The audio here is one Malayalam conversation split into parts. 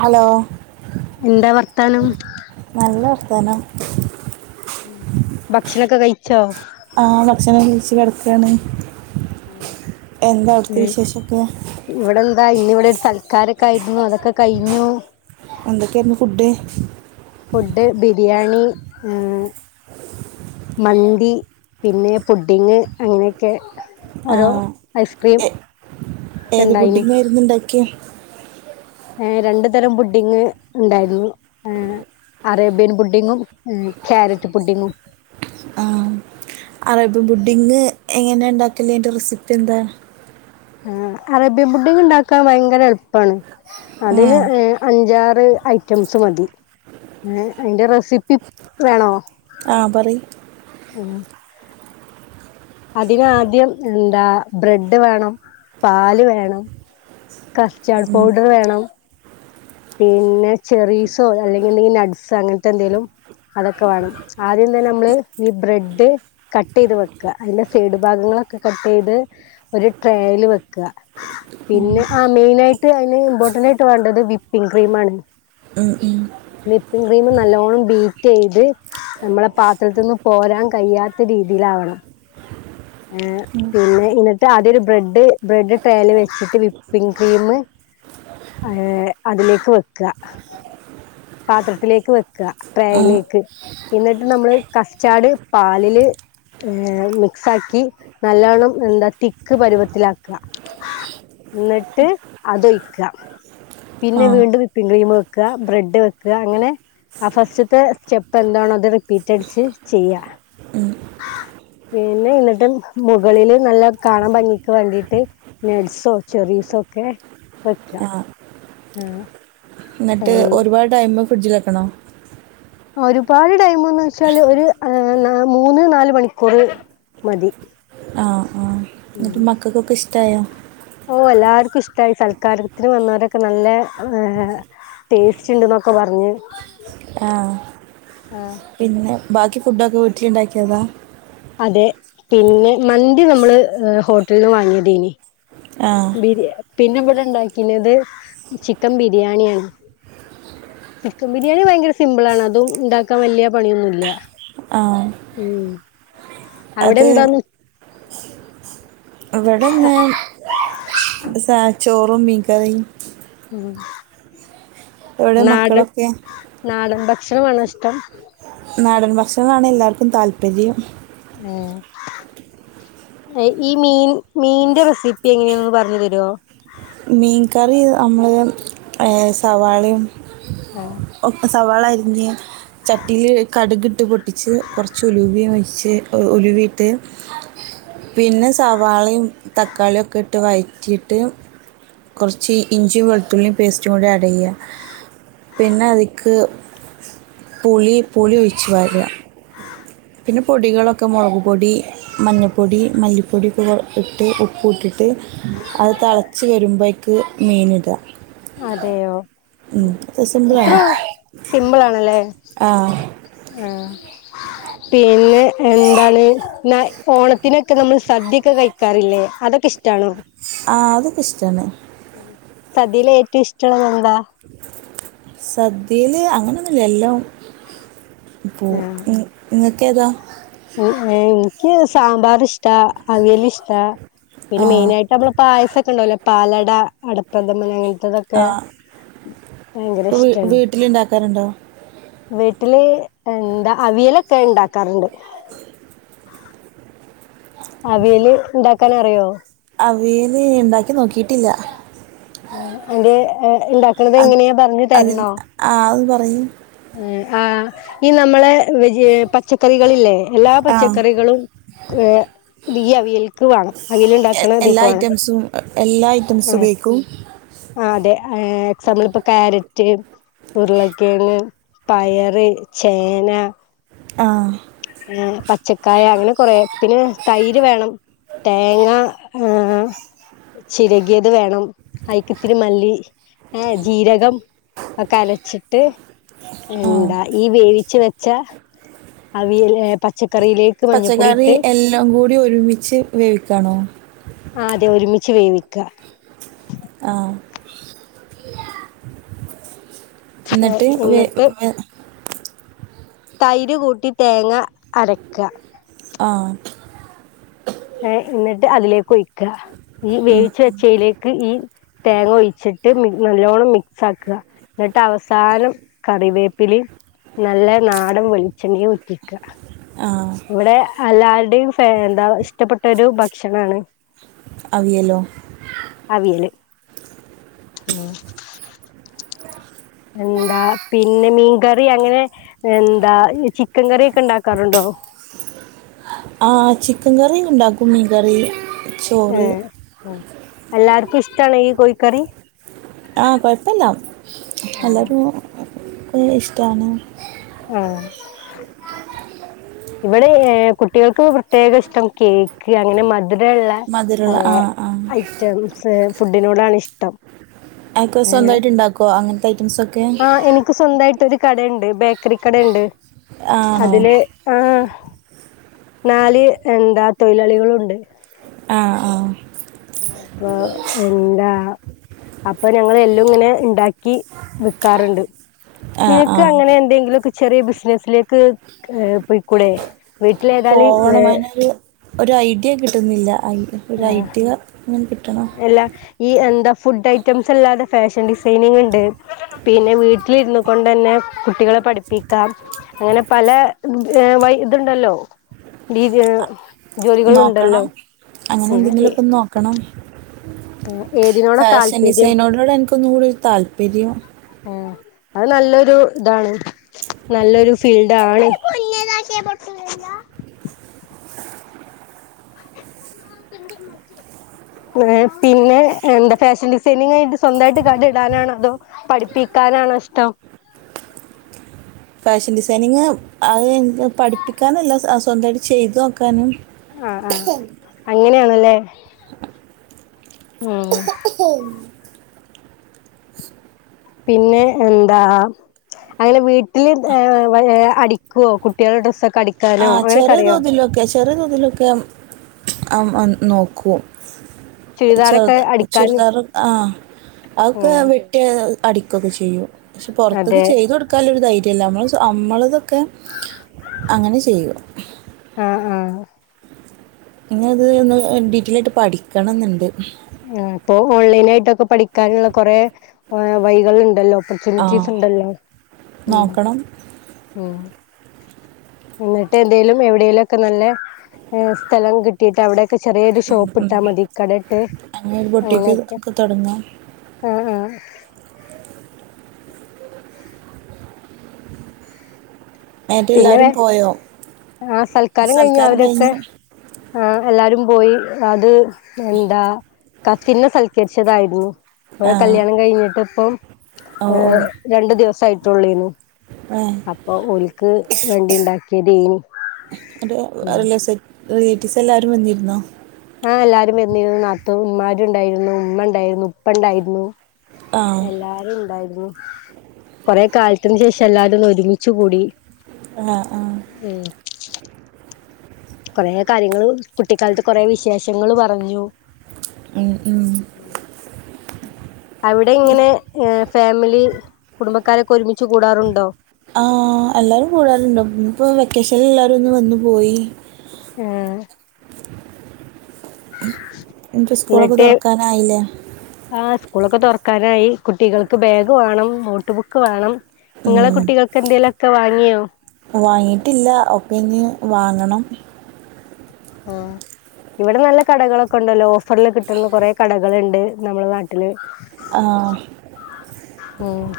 ഹലോ എന്താ വർത്താനം നല്ല വർത്താനം ഭക്ഷണൊക്കെ കയിച്ചോ ആഹ് ഭക്ഷണം കയിച്ച കെടക്കാണ് എന്താ അവിടുത്തെ വിശേഷൊക്കെ ഇവിടെ എന്താ ഇന്ന് ഇവിടെ ഒരു സൽക്കാരൊക്കെ ആയിരുന്നു അതൊക്കെ കയിഞ്ഞു എന്തക്കാന്ന് ഫുഡ് ഫുഡ് ബിരിയാണി ഉം മന്തി പിന്നെ പുഡ്ഡിഠങ് അങ്ങനെയൊക്കെ ആ ഓരോ ഐസ്ക്രീം എ- ഒക്കെ ഏത് ഉണ്ടായിനി ബുഡിങ്ങായിരുന്നു ഇണ്ടാക്കിയെ ഏ രണ്ടു തരം ബുഡിങ്ങ് ഉണ്ടായിരുന്നു ഉം അറേബ്യൻ പുഡിങ്ങും ക്യാരറ്റ് പുഡിങ്ങും ആഹ് അറേബ്യൻ ബുഡിങ്ങ് എങ്ങനെ ഇണ്ടാക്കല്ല് അതിന്റെ റെസിപ്പി എന്താ ആ അറേബ്യൻ ഫുഡിങ് ഇണ്ടാക്കാൻ ഭയങ്കര എളുപ്പാണ് ആ അതിന് ഏ അഞ്ചാറ് ഐറ്റംസ് മതി ഏ അതിന്റെ റെസിപ്പി വേണോ ആ പറയ് മ [unintelligible] അതിനാദ്യം എന്താ ബ്രെഡ് വേണം പാല് വേണം കസ്റ്റാർഡ് പൗഡർ വേണം പിന്നെ ചെറീസോ അല്ലെങ്കിൽ നട്ട്സ്ോ അങ്ങനത്തെ എന്തെിലും അതൊക്കെ വേണം ആദ്യം തന്നെ നമ്മള് ഈ ബ്രെഡ് കട്ട് യ്ത് വെക്ക അതിന്റെ സൈഡ് ഭാഗങ്ങളൊക്കെ കട്ട് യ്ത് ഒരു ട്രൽ വെക്ക ഉം, പിന്നെ ആ മെയിന ആയിട്ട് അതിന് ഇമ്പോർട്ടന്റ് ആയിട്ട് വേണ്ടത് വിപ്പിംഗ ക്രീം ആണ് ഉം ഉം വിപ്പിംഗ ക്രീം നല്ലോണ്ണംബീറ്റ് യ്ത് നമ്മളെ പാത്രത്തൊന്നും പോരാൻ കഴിയാത്ത രീതിയിലാവണം ഏ ഉം പിന്നെ എന്നിട്ട് ആദ്യ ഒരു ബ്രെഡ് ബ്രെഡ് ട്രയൽ വെച്ചിട്ട് വിപ്പിങ് ക്രീം ഏ അതിലേക്ക് വെക്ക പാത്രത്തിലേക്ക് ആ വെക്കട്രയയിലേക്ക് എന്നിട്ട് നമ്മള് കസ്റ്റാട് പാലില് ഏ മിക്സ് ആാക്കി നല്ലവണ്ണം എന്താ തിക്ക് പരുവത്തിലാക്ക എന്നിട്ട് അതൊയ്ക്ക ആ പിന്നെ വീണ്ടും വിപ്പിംഗ ക്രീം വെക്കുക ബ്രെഡ് വെക്കുക അങ്ങനെ ആ ഫസ്റ്റത്തെ സ്റ്റെപ്പ് എന്താണോ അത് റിപ്പീറ്റ് അടിച്ച് ചെയ്യാ ഉം, പിന്നെ എന്നിട്ട് മുകളില് നല്ല കാണൻ ഭംഗിക്ക് വേണ്ടിട്ട് നഡ്സോ ചെറീസോ ഒക്കെ വെക്കാം ആഹ് ന്നട്ട് ഉം ഒരുപാട് ടൈം ഫ്രിഡ്ജിലെക്കണോ ഒരുപാട് ടൈമ്ന്ന് വെച്ചാല് ഒരു മൂന്ന് നാല് മണിക്കൂറ് മതി ആഹ് ആഹ് ന്നട്ട് ഉം മക്കക്കൊക്കെ ഇഷ്ടായോ ഓ എല്ലാർക്കും ഇഷ്ടമായി സൽക്കാരത്തിന് വന്നോരൊക്കെ നല്ല ഏ ടേസ്റ്റ് ഇണ്ട്ന്നൊക്കെ പറഞ്ഞ് ആ ആഹ് പിന്നെ ബാക്കി ഫുഡൊക്കെ വീട്ട്ല്ണ്ടാക്ക്യേതാ അതെ പിന്നെ മന്തി നമ്മള് ഹോട്ടൽന്ന് വാങ്ങിയതേനി ആ ബിരിയ പിന്നെ ബടെ ഇണ്ടാക്കിനത് ചിക്കൻ ബിരിയാണിയാണ് ചിക്കൻ ബിരിയാണി ഭയങ്കര സിമ്പിൾ ആണ് അതും ഇണ്ടാക്കാൻ വല്യെ പണിയൊന്നുല്ല ആ ഉം അത് അവിടെന്താന്ന് ഇവടെന്ന് സാചോറും മീൻകറിം ഉം ഇവിടെ നാടൻ മക്കളൊക്കെ നാടൻ ഭക്ഷണവാണോ ഇഷ്ടം നാടൻ ഭക്ഷണാണ് എല്ലാര്ക്കും താല്പര്യം ഏ ഈ മീൻ മീന്റെ റെസിപ്പി എങ്ങനെയാന്നൊന്ന് പറഞ്ഞു തെരോ മീൻ കറി അമ്മള് സവാളീം ആഹ് ഒക്കെ സവാളരിഞ്ഞ് ചട്ടീല് കടുക് ട്ട് പൊട്ടിച്ച് കൊർച്ച് ഉലുവിം ഒഴിച് ഉലുവിട്ട് ഉ [unintelligible] പിന്നെ സവാളീം തക്കാളിയൊക്കെ ഇട്ട് വഴറ്റിയിട്ട് കൊർച്ച് ഇഞ്ചിയും വെളുത്തുള്ളിയും പേസ്റ്റും കൂടി ആഡെയ്യാ പിന്നെ അതിക്ക് പുളി പുളി ഒഴിച്ച് പാരാ പിന്നെ പൊടികളൊക്കെ മൊളക്പൊടി മഞ്ഞപ്പൊടി മല്ലിപ്പൊടിക്കെ ഇട്ട് ഉപ്പു ഇട്ടിട്ട് അത് തളച്ച് വെരുമ്പയ്ക്ക് മീന് ഇടാ അതെയോ ഉം ഇത്ര സിമ്പിളാണ് സിമ്പ്ളാണല്ലേ ആ ആഹ് പിന്നെ എന്താണ് ന്ന ഓണത്തിനൊക്കെ നമ്മൾ സദ്യൊക്കെ കഴ് ക്കാറില്ലേ അതൊക്കെ ഇഷ്ടാണോ ആഹ് അതൊക്കെ ഇഷ്ടാണ് ഉം സദ്യയില് ഏറ്റവും ഇഷ്ടള്ളത് എന്താ സദ്യയില് അങ്ങനെന്നുല്ല എല്ലോം പോവും ഇങ്ങക്ക് ഏതാ എ ഇൻക്ക് സാമ്പാർ ഇഷ്ട അവിയല് ഇഷ്ടാ ആ പിന്നെ മെയിനായിട്ടമ്മളെ പായസൊക്കെ ണ്ടാവൊല്ലോ പാലട അടപ്രദമന് അങ്ങൻ ആ ത്തതൊക്കെ ഭയങ്കര ഇഷ്ടാണ് വീട്ടില് ഇണ്ടാക്കാറ്ണ്ടോ വീട്ടില് എന്താ അവിയലൊക്കെ ഇണ്ടാക്കാറ്ണ്ട് അവിയല് ഇണ്ടാക്കാനറിയോ അവിയല് ഇണ്ടാക്കി നോക്കിയിട്ടില്ല ആഹ് എന്റെ ഇണ്ടാക്ക്ണത് എങ്ങനെ പറഞ്ഞ് തെര്നോ ആഹ് അഹ് ഒന്ന് പറയി ഏ ആഹ് ഈ നമ്മളെ വെജ് പച്ചക്കറികളല്ലേ എല്ലാ ആ പച്ചക്കറികളും ഏ തീ അവിയൽക്ക് വാണം അവിയല് ഇണ്ടാക്ക്ണ എല്ലാ ഇതീക്ക് വാണം ഐറ്റംസും എ എല്ലാ ഐറ്റംസും ഉപയോയ്ക്കും. ആ അതെ ഹെ എക്സാമ്പിൾ ഇപ്പൊ കരറ്റ് ഉരുളക്കിഴങ് പയറ് ചേന ആഹ ആ പച്ചക്കായ അങ്ങനെ കൊറ പിന്നെ തൈര് വേണം തേങ്ങ ഏേ ചിരകിയത് വേണം അയ്ക്ക്ത്തിരി മല്ലി ഏേ ജീരകം ഒക്കെ അരച്ചിട്ട് ആ എന്താ ഈ വേവിച്ച് വെച്ച അവിയൽ പച്ചക്കറിയിലേക്ക് മഞ്ഞൾപ്പൊടി പച്ചക്കറി ഇട്ട്. എല്ലാം കൂടി ഒരുമിച്ച് വേവിക്കണോ? ആ അതെ ഒരുമിച്ച് വേവിക്ക ആഹ എന്നിട്ട് വെ എന്നിട്ട് വെ തൈര് കൂട്ടി തേങ്ങ അരക്ക ആഹ ഏേ എന്നിട്ട് അതിലേക്ക് ഒയിക്ക ഈ വേവിച് വെച്ചയിലേക്ക് ക്ക് ഈ തേങ്ങ ഒഴിച്ചിട്ട് മി നല്ലോണ്ണം മിക്സ് ആക്ക എന്നിട്ട് അവസാനം കറിവേപ്പിലിം നല്ല നാടൻ വെളിച്ചെണ്ണയ ഉറ്റിക്ക ആഹ ഇവിടെ അല്ലാരുടെയും ഫ എന്താ ഇഷ്ടപ്പെട്ടരു ഭക്ഷണമാണ്. അിവിയല്ലോ അവിയല് ഉം എന്താ പി പിന്നെ മീൻകറി അങ്ങനെ എന്താ ചിക്കൻ കറിയൊക്കെ ഉണ്ടാക്കാറുണ്ടോ? ആ ചിക്കൻ കറി ഉണ്ടാക്കും മീൻ കറി ചോറ് ഉം അല്ലാർക്കും ഇഷ്ടണെ ഈ കോഴിക്കറി ആ കോഴപ്പല്ല എല്ലരും ഹെ ഇഷ്ടാണ് അഹ്‌ ഇവിടെ ഹെ കുട്ടികൾക്ക് പ്രത്യേക ഇഷ്ടം കേക്ക് അങ്ങനെ മധ് മത് രള്ള മധുരള്ള ആ ആ ഐറ്റംസ് ഫുഡിനോടാണ് ഇഷ്ടം. അക്കെ സ്വന്തയിട്ട് ഇണ്ടാക്കെ അങ്ങനത്തെ ഐറ്റംസ് ആ് എനിക്ക് സ്വന്തയിട്ടൊരു കടയുണ്ട് ബേക്കറി കടണ്ട് ആണോ? അതില് ആഹ നാല് എന്താ തൊഴിലാളികളുണ്ട്. ആഹ ആഹ അപ്പൊ എന്താ അപ്പൊ ഞങ്ങൾ എല്ലാം ഇങ്ങനെ ഇണ്ടാക്കി വിക്കാറുണ്ട് ആ ആ നിനക്ക് അങ്ങനെ എന്തെങ്കിലും ഒക്കെ ചെറിയ ബിസിനസിലേക്ക് പോയിക്കൂടെ വീട്ടില ഏതായാലും വെ പോവണം അതിനൊരു ഒരു ഐഡിയ കിട്ടുന്നില്ല ഐ ഒരു ഐഡിയ ങ്ങനെ കിട്ടണം എല്ലാം ഈ എന്താ ഫുഡ് ഐറ്റംസ് അല്ലാതെ ഫാഷൻ ഡിസൈനിങ് ഇണ്ട് പിന്നെ വീട്ടിലിരുന്നു കൊണ്ടന്നെ കുട്ടികളെ പഠിപ്പിക്കാം അങ്ങനെ പല വൈ ഇതുണ്ടല്ലോ രീതി ജോലികൾ ഉണ്ടല്ലോ നോക്കണം. അങ്ങനെ എന്തെങ്കിലുക്കെ നോ ക്കണം ഏതിനോടാ ഫാഷൻ താല്പര്യം ഡിസൈനോടൂടെ എനിക്കൊന്നുകൂടെ താല്പര്യം ഉം അത് നല്ലൊരു ഇതാണ് നല്ലൊരു ഫീൽഡ് ആണ് ഇങ്ങള് പിന്നെ എന്താ ഫാഷൻ ഡിസൈനിങ് കഴിഞ്ഞ്ട്ട് സ്വന്തായിട്ട് കട ഇടാനാണോ അതോ പഠിപ്പിക്കാനാണോ ഇഷ്ടം ഫാഷൻ ഡിസൈനിങ് അത് ഇൻക്ക് പഠിപ്പിക്കാനും അല്ല സ്വന്തായിട്ട് ചെെത് നോക്കാനും ഉ അങ്ങനെയാണ്ലെ പിന്നെ എന്താ അങ്ങനെ വീട്ടില്ത് ഏ വ ഏ അടിക്കുവോ കുട്ട്യേളെ ഡ്രസ്സൊക്കെ ആ അടിക്കാനോ അങ്ങനെയെക്കെ ചെറിയ അറിയോ തോതിലൊക്കെ ചെറിയ തോതിലൊക്കെ അം അൻ നോക്കും ചുരിദാറൊക്കെ ചെറുത് അടിക്കാന് ചുരിദാറ് ആഹ് അതൊക്കെ ഉം വെ റ്റ് അടികൊക്കെ ചിയ്യും പക്ഷെ പാെറത്ത്ക്ക് അതെ ചെയ്തു കൊട് ക്കാല്ലൊരു ധൈര്യം ഇല്ല അമ്മള് സ്വ അമ്മളതൊക്കെ അങ്ങനെ ചെയ്യും ആഹ് ആഹ് ഇങ്ങനെ ഒര്ഇത് ഒന്ന് ഡിഗ്രിആയിട്ട് പഠിക്കണംന്ന് ഇണ്ട് ആഹ് ഇപ്പൊ ഓൺലൈനായിട്ടാെക്കെ പഠിക്കാന്ള്ള കാെറെ വയികള് ഇണ്ടല്ലോ ആ ഫെസിലിറ്റീസ് ഇണ്ടല്ലോ ഉം നോക്കണം ഉം ഇന്ന്ട്ട് എന്തേലും എവിടേലൊക്ക നല്ല ഹ് സ്ഥലം കി ട്ടീയിട്ട് അവെടെ എക്കെ ചെറിയൊര് ഷോപ്പ് ഇട്ടാമതി കടയിട്ട് അങ്ങനെ ഒരു പൊട്ടിക്ക് അങ്ങനെയൊക്കെ ഒക്കെ താെടങ്ങാ ആഹ് ആഹ് എന്നിട്ട് പിന്നെ എല്ലാവരും പോയോ ആഹ് സൽക്കാരം കഴിഞ്ഞോ അവരൊക്കെ ആഹ് എല്ലാരും പോയി അത് എന്താ കസിൻന്നെ സൽക്കെരിച്ചതായിരുന്നു അപ്പൊ ആ ഓലെ കല്യാണം കഴിഞ്ഞ്ട്ട് ഇപ്പൊ ഓ ഓ ഏ രണ്ട് ദിവസം ആയിട്ടൊള്ളേനു അപ്പൊ ഓല് ഇസ് ഇസ് റ് വ് അ ഉം റിലെസെറ്റ് റിലേറ്റീവ്സ് എല്ലാരും വന്നിര്ന്നോ ആഹ് എല്ലാരും വെന്നിരുന്നു നാത്തൂ ഇമ്മാര് ഇണ്ടായിരുന്നു ഇമ്മ ഇണ്ടായിരുന്നു ഉപ്പ ഇണ്ടായിരുന്നു ആ എല്ലാരും ഇണ്ടായിരുന്നു കാെറെേ കാലത്തിന് ശേഷം എല്ലാവരും ഒന്ന് ഒരുമിച്ച്കൂടി ആഹ് ആഹ് ഉം കാെറേ കാര്യങ്ങള് കുട്ടിക്കാലത്ത് കൊറേ വിശേഷങ്ങള് പറഞ്ഞു ഉം ഉം ഉം അവിടെ ഇങ്ങനെ ഹ് ഫാമിലി കുടുംബക്കാരൊക്കെ ഒരുമിച്ച് കൂടാറുണ്ടോ ആഹ്‌ എല്ലരും കൂടാറ്ഇണ്ടോ ഇപ്പോ വെക്കേഷൻല് എല്ലാരും ഒന്ന് വന്നു പോയി ഏഹ് എന്ത്റ് സ്കൂളൊക്കെ താെറക്കാനായിലെ ആഹ്‌ സ്കൂളൊക്കെ തെറക്കാരായി കുട്ടികൾക്ക് ബാഗ് വാണം നോട്ട് ബുക്ക് വാണം ഇങ്ങളെ ഉം. കുട്ടികൾക്ക് എന്തേലക്ക വാങ്ങിയോ വാങ്ങിയിട്ടില്ല ഒപ്പെ ഇഞ്ഞ് വാങ്ങണം ആഹ്‌ ഇവിടെ നല്ല കടകളൊക്കെ ഉണ്ടല്ലോ ഓഫറിൽ കിട്ടുന്ന കുറെ കടകളുണ്ട് നമ്മുടെ നാട്ടില് ആഹ്‌ ഉം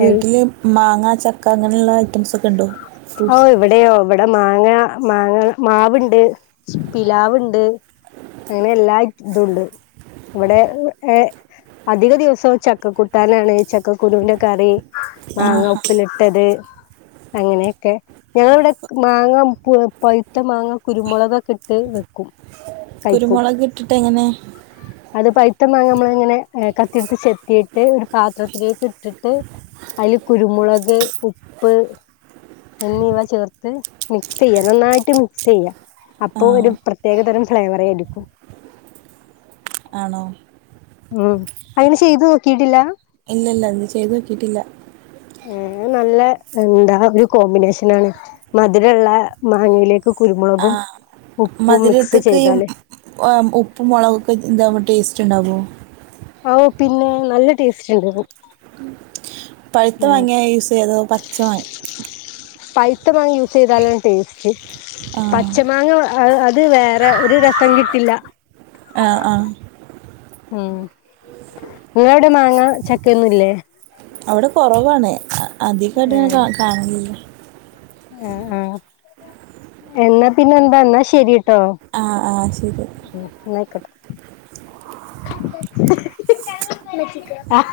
വീട്ടില് മാങ്ങ ചക്ക അങ്ങനെയുള്ള ഐറ്റംസ് ഒക്കെ ഉണ്ടോ ഫ്രൂട്ട്സ് ഓഹ്‌ ഇവിടെയോ ഇവിടെ മാങ്ങ മാങ്ങ മാവുണ്ട് പിലാവുണ്ട് അങ്ങനെ എല്ല ഇതുണ്ട് ഇവിടെ ഏഹ്‌ അധിക ദിവസവും ചക്കക്ക കുട്ടാനാണ് ചക്കക്കുരുവിന്റെ കറി ആ മാങ്ങ ആ ഉപ്പിലിട്ടത് അങ്ങനെ ക്കെ ഞങ്ങളിവിടെ മാങ്ങ പഴുത്ത മാങ്ങ കുരുമുളകൊക്കെ ഇട്ട് വെക്കും കഴിക്കും കുരുമുളക് ഇട്ടിട്ട് എങ്ങനെ [inaudible] അത് പൈത്തമാങ്ങാ നമ്മള ഇങ്ങനെ കത്തിടുത്ത് ചെത്തിയിട്ട് ഒരു പാത്രത്തിലേക്ക് ഇട്ടിട്ട് അയിൽ കുരുമുളക് ഉപ്പ് എന്നിവ ചേർത്ത് മിക്സ് ചെയ്യ നന്നായിട്ട് മിക്സ് ചെയ്യ അപ്പൊ ഒരു ആഹ് പ്രത്യേക തരം ഫ്ലേവറ ആയിരിക്കും ആണോ ഉം അയിന് ചെയ്തു നോക്കിയിട്ടില്ല ഇല്ല ഇല്ല ഇന്ന് ചെയ്ത് നോക്കിയിട്ടില്ല ഏഹ്‌ നല്ല എന്താ ഒരു കോമ്പിനേഷനാണ് മധുരള്ള മാങ്ങയിലേക്ക് കുരുമുളകും ആഹ് ഉപ്പും മിക്സ് ചെയ്താല് ഓഹോ ഉപ്പും മുളകൊക്കെ എന്താകുമ്പോൾ ടേസ്റ്റ് ഉണ്ടാവേ ഓഹ്‌ പിന്നെ നല്ല ടേസ്റ്റ് ഉണ്ടവും പഴുത്ത മങ്ങാണ് യൂസ് ചെയ്ത പച്ച മാങ്ങ പായുത്ത മാങ്ങ യൂസ് ചെയ്തലാണ് ടെസ്റ്റ്‌ ആഹ് പച്ചമാങ്ങ അത് വേറെ ഒരു രസം കിട്ടില്ല ആഹ്‌ ആഹ് ഉം നിങ്ങളെ അവിടെ മാങ്ങ ചക്കഒ ന്നുംല്ലേ അവിടെ കുറവാണ് അധികമായിട്ട് അങ്ങനെ കാണാൽ ഇല്ല ആഹ്‌ ആഹ്‌ എന്നാ പിന്നെ എന്താന്നാ ശരിട്ടോ ആഹ്‌ ആഹ്‌ ശരി ഉം ന്നായ്ക്കോട്ടെ ആഹ്